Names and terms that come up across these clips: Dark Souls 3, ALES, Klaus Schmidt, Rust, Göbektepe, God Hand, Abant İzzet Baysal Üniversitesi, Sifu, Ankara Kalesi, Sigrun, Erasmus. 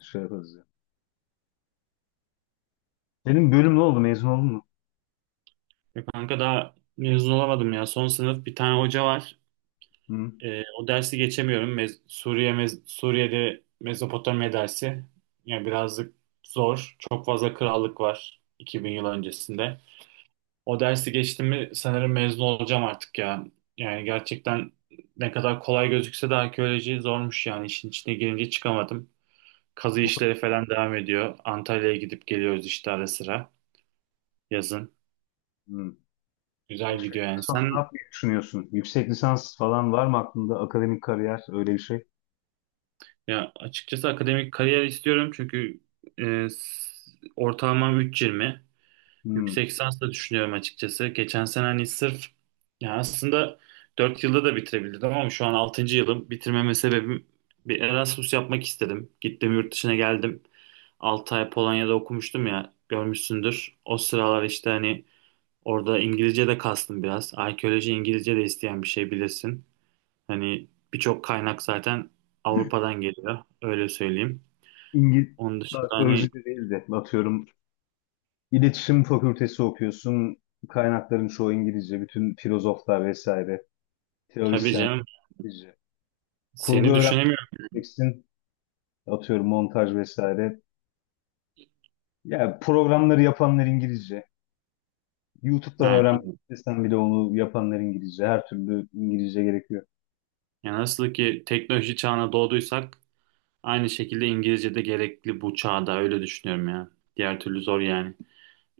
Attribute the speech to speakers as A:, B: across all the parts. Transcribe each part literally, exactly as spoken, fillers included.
A: Şey yaparız ya. Senin bölüm ne oldu? Mezun oldun mu?
B: Ya kanka daha mezun olamadım ya. Son sınıf bir tane hoca var.
A: Hı?
B: Ee, o dersi geçemiyorum. Mez- Suriye mez- Suriye'de Mezopotamya dersi. Yani birazcık zor. Çok fazla krallık var iki bin yıl öncesinde. O dersi geçtim mi sanırım mezun olacağım artık ya. Yani gerçekten ne kadar kolay gözükse de arkeoloji zormuş yani. İşin içine girince çıkamadım. Kazı
A: Hiç bu kadar.
B: işleri falan devam ediyor. Antalya'ya gidip geliyoruz işte ara sıra yazın.
A: Hı. E,
B: Güzel gidiyor
A: şeyden
B: yani.
A: sonra ne
B: Sen?
A: yapmayı düşünüyorsun? Yüksek lisans falan var mı aklında? Akademik kariyer öyle bir şey.
B: Ya açıkçası akademik kariyer istiyorum çünkü e, s- ortalamam üç virgül yirmi.
A: Hı.
B: Yüksek lisans da düşünüyorum açıkçası. Geçen sene hani sırf ya aslında dört yılda da bitirebilirdim ama şu an altıncı yılım. Bitirmeme sebebim bir Erasmus yapmak istedim. Gittim yurt dışına geldim. altı ay Polonya'da okumuştum ya görmüşsündür. O sıralar işte hani orada İngilizce de kastım biraz. Arkeoloji İngilizce de isteyen bir şey bilirsin. Hani birçok kaynak zaten Avrupa'dan geliyor. Öyle söyleyeyim.
A: İngiliz
B: Onun dışında hani
A: arkeoloji de değil de atıyorum iletişim fakültesi okuyorsun. Kaynakların çoğu İngilizce. Bütün filozoflar vesaire.
B: tabii
A: Teorisyenler
B: canım
A: İngilizce. Kurgu
B: seni
A: öğrenmek
B: düşünemiyorum.
A: isteyeceksin. Atıyorum montaj vesaire. Yani programları yapanlar İngilizce. YouTube'dan
B: Yani,
A: öğrenmek istesen bile onu yapanlar İngilizce. Her türlü İngilizce gerekiyor.
B: yani nasıl ki teknoloji çağına doğduysak aynı şekilde İngilizce de gerekli bu çağda. Öyle düşünüyorum ya. Diğer türlü zor yani.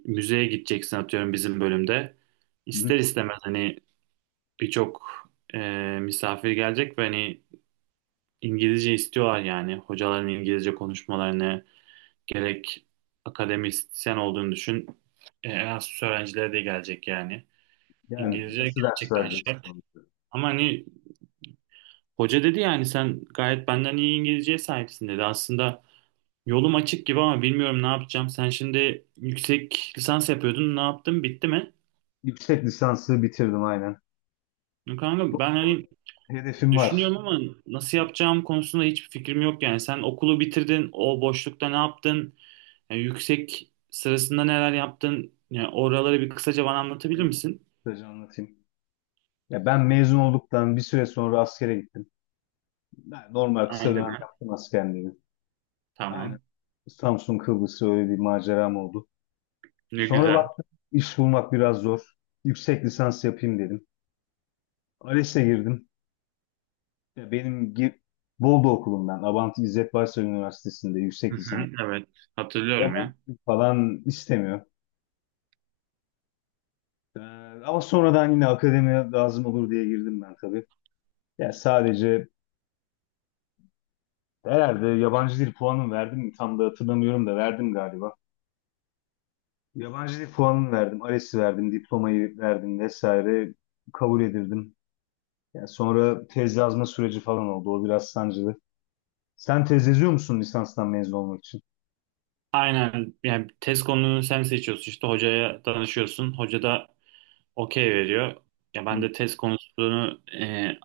B: Müzeye gideceksin atıyorum bizim bölümde.
A: Hı-hı.
B: İster istemez hani birçok e, misafir gelecek ve hani İngilizce istiyorlar yani. Hocaların İngilizce konuşmalarını gerek akademisyen olduğunu düşün. E, Erasmus öğrencilere de gelecek yani.
A: Yani
B: İngilizce
A: nasıl ders
B: gerçekten
A: vereceksin?
B: şart.
A: Onu?
B: Ama hani hoca dedi yani sen gayet benden iyi İngilizceye sahipsin dedi. Aslında yolum açık gibi ama bilmiyorum ne yapacağım. Sen şimdi yüksek lisans yapıyordun. Ne yaptın? Bitti mi?
A: Yüksek lisansı bitirdim aynen.
B: Kanka ben
A: Doktora
B: hani
A: hedefim var.
B: düşünüyorum ama nasıl yapacağım konusunda hiçbir fikrim yok yani. Sen okulu bitirdin. O boşlukta ne yaptın? Yani yüksek sırasında neler yaptın? Yani oraları bir kısaca bana anlatabilir
A: Öyle.
B: misin?
A: Kısaca anlatayım. Ya ben mezun olduktan bir süre sonra askere gittim. Ben normal kısa
B: Aynı
A: dönem
B: ben.
A: yaptım askerliğimi. Aynen.
B: Tamam.
A: Samsun Kıbrıs öyle bir maceram oldu.
B: Ne
A: Sonra
B: güzel.
A: baktım iş bulmak biraz zor. Yüksek lisans yapayım dedim. A L E S'e girdim. Ya benim gi- Bolu okulumdan, Abant İzzet Baysal Üniversitesi'nde
B: Hı
A: yüksek
B: hı,
A: lisans.
B: evet, hatırlıyorum
A: Yabancı
B: ya.
A: dil falan istemiyor. Ee, Ama sonradan yine akademiye lazım olur diye girdim ben tabii. Ya sadece herhalde yabancı dil puanım verdim mi? Tam da hatırlamıyorum da verdim galiba. Yabancı dil puanını verdim, A L E S'i verdim, diplomayı verdim vesaire kabul edildim. Ya sonra tez yazma süreci falan oldu. O biraz sancılı. Sen tez yazıyor musun lisanstan mezun olmak için?
B: Aynen yani test konunu sen seçiyorsun işte hocaya danışıyorsun. Hoca da okey veriyor. Ya ben
A: Hı,
B: de test konusunu e,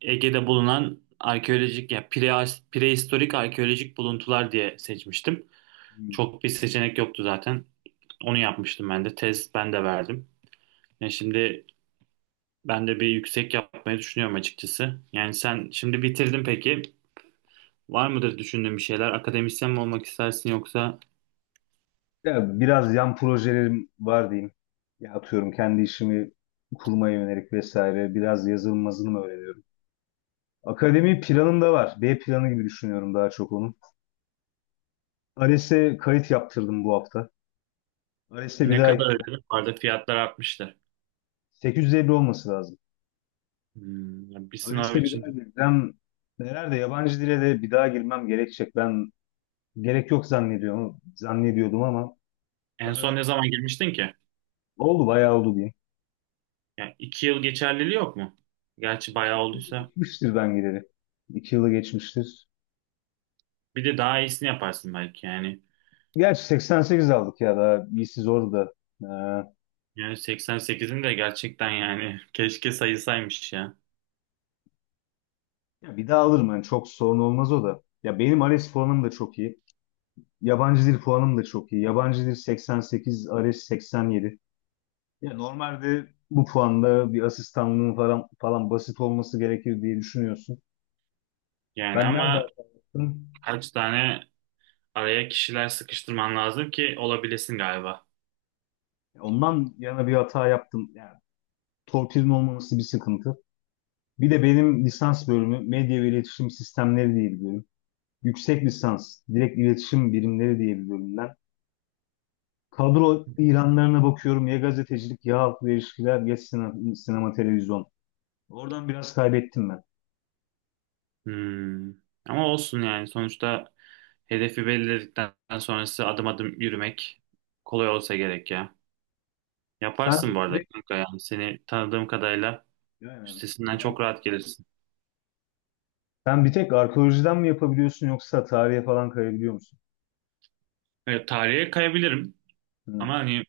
B: Ege'de bulunan arkeolojik ya pre, prehistorik arkeolojik buluntular diye seçmiştim.
A: hı.
B: Çok bir seçenek yoktu zaten. Onu yapmıştım ben de. Tez ben de verdim. Ya şimdi ben de bir yüksek yapmayı düşünüyorum açıkçası. Yani sen şimdi bitirdin peki. Var mıdır düşündüğün bir şeyler? Akademisyen mi olmak istersin yoksa...
A: Ya biraz yan projelerim var diyeyim. Ya atıyorum kendi işimi kurmaya yönelik vesaire. Biraz yazılım mı öğreniyorum. Akademi planım da var. B planı gibi düşünüyorum daha çok onu. A L E S'e kayıt yaptırdım bu hafta. A L E S'e bir
B: Ne
A: daha
B: kadar
A: gireceğim.
B: ödedim? Vardı, fiyatlar artmıştır.
A: sekiz yüz elli olması lazım.
B: Hmm, ya bir sınav
A: A L E S'e bir daha
B: için
A: gireceğim. Nerede yabancı dile de bir daha girmem gerekecek. Ben gerek yok zannediyorum. Zannediyordum ama
B: en son
A: daha
B: ne zaman girmiştin ki?
A: oldu, bayağı oldu diyeyim.
B: Yani iki yıl geçerliliği yok mu? Gerçi bayağı olduysa.
A: Geçmiştir ben gireli. İki yılı geçmiştir.
B: Bir de daha iyisini yaparsın belki yani.
A: Gerçi seksen sekiz aldık ya daha iyisi zor da. Ee,
B: Yani seksen sekizin de gerçekten yani keşke sayısaymış ya.
A: Ya bir daha alırım yani çok sorun olmaz o da. Ya benim A L E S puanım da çok iyi. Yabancı dil puanım da çok iyi. Yabancı dil seksen sekiz, A L E S seksen yedi. Ya normalde bu puanda bir asistanlığın falan falan basit olması gerekir diye düşünüyorsun.
B: Yani
A: Ben nerede
B: ama
A: hata yaptım?
B: kaç tane araya kişiler sıkıştırman lazım ki olabilesin galiba.
A: Ondan yana bir hata yaptım. Yani torpilin olmaması bir sıkıntı. Bir de benim lisans bölümü medya ve iletişim sistemleri diye bir bölüm, yüksek lisans direkt iletişim birimleri diye bir bölümden. Kadro ilanlarına bakıyorum. Ya gazetecilik ya halkla ilişkiler ya sinema, sinema televizyon. Oradan biraz kaybettim ben.
B: Hmm. Ama olsun yani sonuçta hedefi belirledikten sonrası adım adım yürümek kolay olsa gerek ya.
A: Sen
B: Yaparsın bu arada
A: direkt
B: kanka, yani seni tanıdığım kadarıyla
A: yani,
B: üstesinden çok rahat gelirsin.
A: Sen bir tek arkeolojiden mi yapabiliyorsun yoksa tarihe falan kayabiliyor musun?
B: Evet, tarihe kayabilirim ama
A: Hı.
B: hani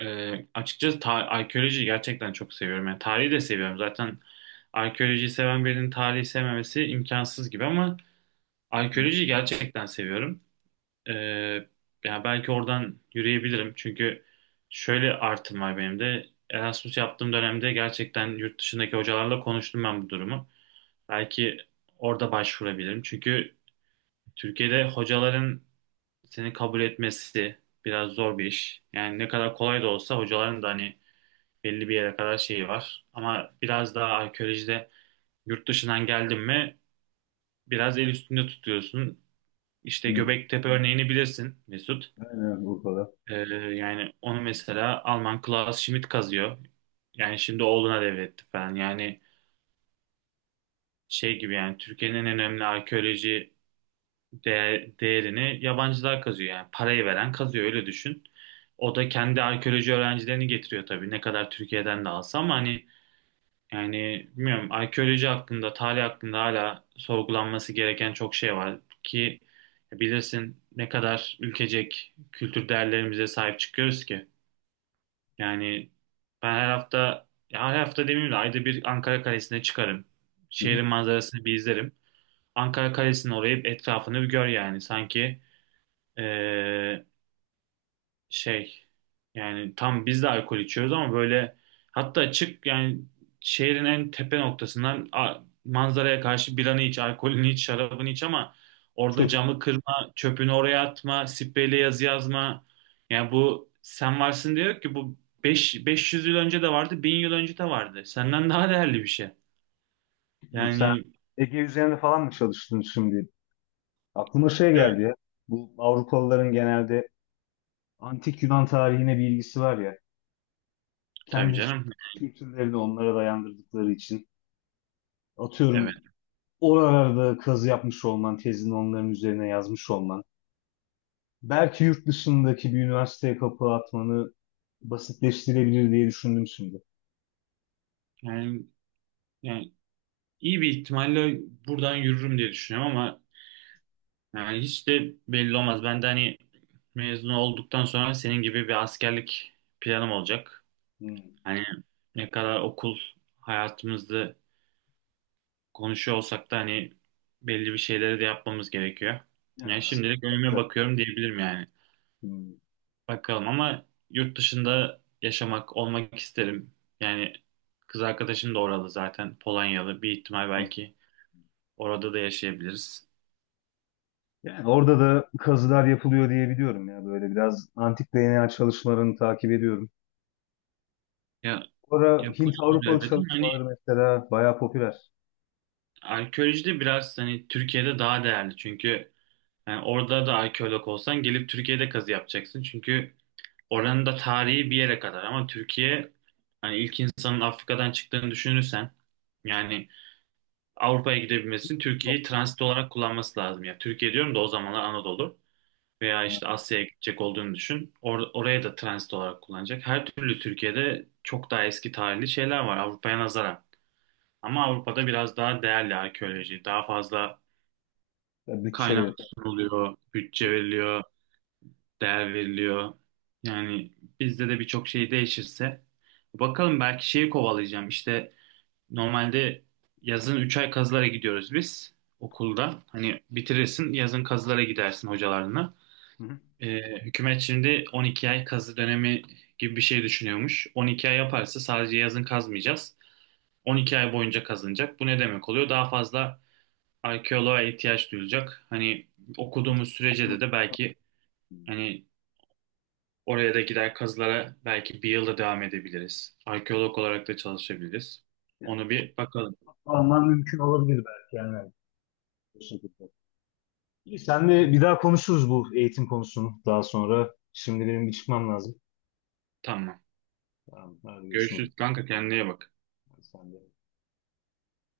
B: e, açıkçası ta- arkeoloji gerçekten çok seviyorum. Yani tarihi de seviyorum. Zaten arkeolojiyi seven birinin tarihi sevmemesi imkansız gibi ama arkeolojiyi gerçekten seviyorum. E, Yani belki oradan yürüyebilirim çünkü şöyle artım var benim de. Erasmus yaptığım dönemde gerçekten yurt dışındaki hocalarla konuştum ben bu durumu. Belki orada başvurabilirim. Çünkü Türkiye'de hocaların seni kabul etmesi biraz zor bir iş. Yani ne kadar kolay da olsa hocaların da hani belli bir yere kadar şeyi var. Ama biraz daha arkeolojide yurt dışından geldin mi biraz el üstünde tutuyorsun. İşte
A: Hı.
B: Göbektepe örneğini bilirsin Mesut.
A: Aynen Urfa'da.
B: Ee, Yani onu mesela Alman Klaus Schmidt kazıyor. Yani şimdi oğluna devretti falan. Yani şey gibi yani Türkiye'nin en önemli arkeoloji değer, değerini yabancılar kazıyor, yani parayı veren kazıyor öyle düşün. O da kendi arkeoloji öğrencilerini getiriyor tabii ne kadar Türkiye'den de alsa ama hani yani bilmiyorum arkeoloji hakkında tarih hakkında hala sorgulanması gereken çok şey var ki bilirsin ne kadar ülkecek kültür değerlerimize sahip çıkıyoruz ki. Yani ben her hafta ya her hafta demeyeyim de ayda bir Ankara Kalesi'ne çıkarım.
A: Hı hı.
B: Şehrin manzarasını bir izlerim. Ankara Kalesi'nin orayı, etrafını bir gör yani sanki ee, şey yani tam biz de alkol içiyoruz ama böyle hatta açık yani şehrin en tepe noktasından a- manzaraya karşı biranı iç, alkolünü iç, şarabını iç ama orada
A: Çöp.
B: camı kırma, çöpünü oraya atma, spreyle yazı yazma. Yani bu, sen varsın diyor ki bu beş beş yüz yıl önce de vardı, bin yıl önce de vardı. Senden daha değerli bir şey.
A: Dur sen,
B: Yani,
A: Ege üzerinde falan mı çalıştın şimdi? Aklıma şey geldi
B: evet,
A: ya. Bu Avrupalıların genelde antik Yunan tarihine bir ilgisi var ya.
B: tabii
A: Kendi
B: canım.
A: kültürlerini onlara dayandırdıkları için.
B: Evet.
A: Atıyorum oralarda kazı yapmış olman, tezini onların üzerine yazmış olman, belki yurt dışındaki bir üniversiteye kapı atmanı basitleştirebilir diye düşündüm şimdi.
B: Yani yani iyi bir ihtimalle buradan yürürüm diye düşünüyorum ama yani hiç de belli olmaz. Ben de hani mezun olduktan sonra senin gibi bir askerlik planım olacak.
A: Hmm.
B: Hani ne kadar okul hayatımızda konuşuyor olsak da hani belli bir şeyleri de yapmamız gerekiyor.
A: Yani
B: Yani
A: aslında
B: şimdilik
A: bir
B: önüme
A: dakika.
B: bakıyorum diyebilirim yani.
A: Hmm.
B: Bakalım ama yurt dışında yaşamak, olmak isterim. Yani kız arkadaşım da oralı zaten. Polonyalı. Bir ihtimal belki orada da yaşayabiliriz.
A: Yani orada da kazılar yapılıyor diye biliyorum ya, böyle biraz antik D N A çalışmalarını takip ediyorum.
B: Ya
A: Sonra Hint
B: yapılıyor
A: Avrupalı
B: elbette ama hani
A: çalışmaları mesela bayağı popüler.
B: arkeolojide biraz hani Türkiye'de daha değerli çünkü yani orada da arkeolog olsan gelip Türkiye'de kazı yapacaksın çünkü oranın da tarihi bir yere kadar ama Türkiye hani ilk insanın Afrika'dan çıktığını düşünürsen yani Avrupa'ya gidebilmesi için
A: Çok.
B: Türkiye'yi transit olarak kullanması lazım. Ya Türkiye diyorum da o zamanlar Anadolu veya
A: Ha.
B: işte Asya'ya gidecek olduğunu düşün. Or- oraya da transit olarak kullanacak. Her türlü Türkiye'de çok daha eski tarihli şeyler var Avrupa'ya nazaran. Ama Avrupa'da biraz daha değerli arkeoloji, daha fazla kaynak
A: Bütçeleri.
B: sunuluyor, bütçe veriliyor, değer veriliyor. Yani bizde de birçok şey değişirse bakalım belki şeyi kovalayacağım. İşte normalde yazın üç ay kazılara gidiyoruz biz okulda. Hani bitirirsin yazın kazılara gidersin hocalarına.
A: Hı hı.
B: Ee, hükümet şimdi on iki ay kazı dönemi gibi bir şey düşünüyormuş. on iki ay yaparsa sadece yazın kazmayacağız. on iki ay boyunca kazınacak. Bu ne demek oluyor? Daha fazla arkeoloğa ihtiyaç duyulacak. Hani okuduğumuz sürece de de belki
A: Hı.
B: hani oraya da gider kazılara belki bir yılda devam edebiliriz. Arkeolog olarak da çalışabiliriz.
A: Yani,
B: Onu bir bakalım.
A: Alman mümkün olabilir belki yani. Bu şekilde. İyi, senle bir daha konuşuruz bu eğitim konusunu daha sonra. Şimdi benim bir çıkmam lazım.
B: Tamam.
A: Tamam, hadi görüşmek üzere.
B: Görüşürüz kanka, kendine iyi bak.
A: Sen de.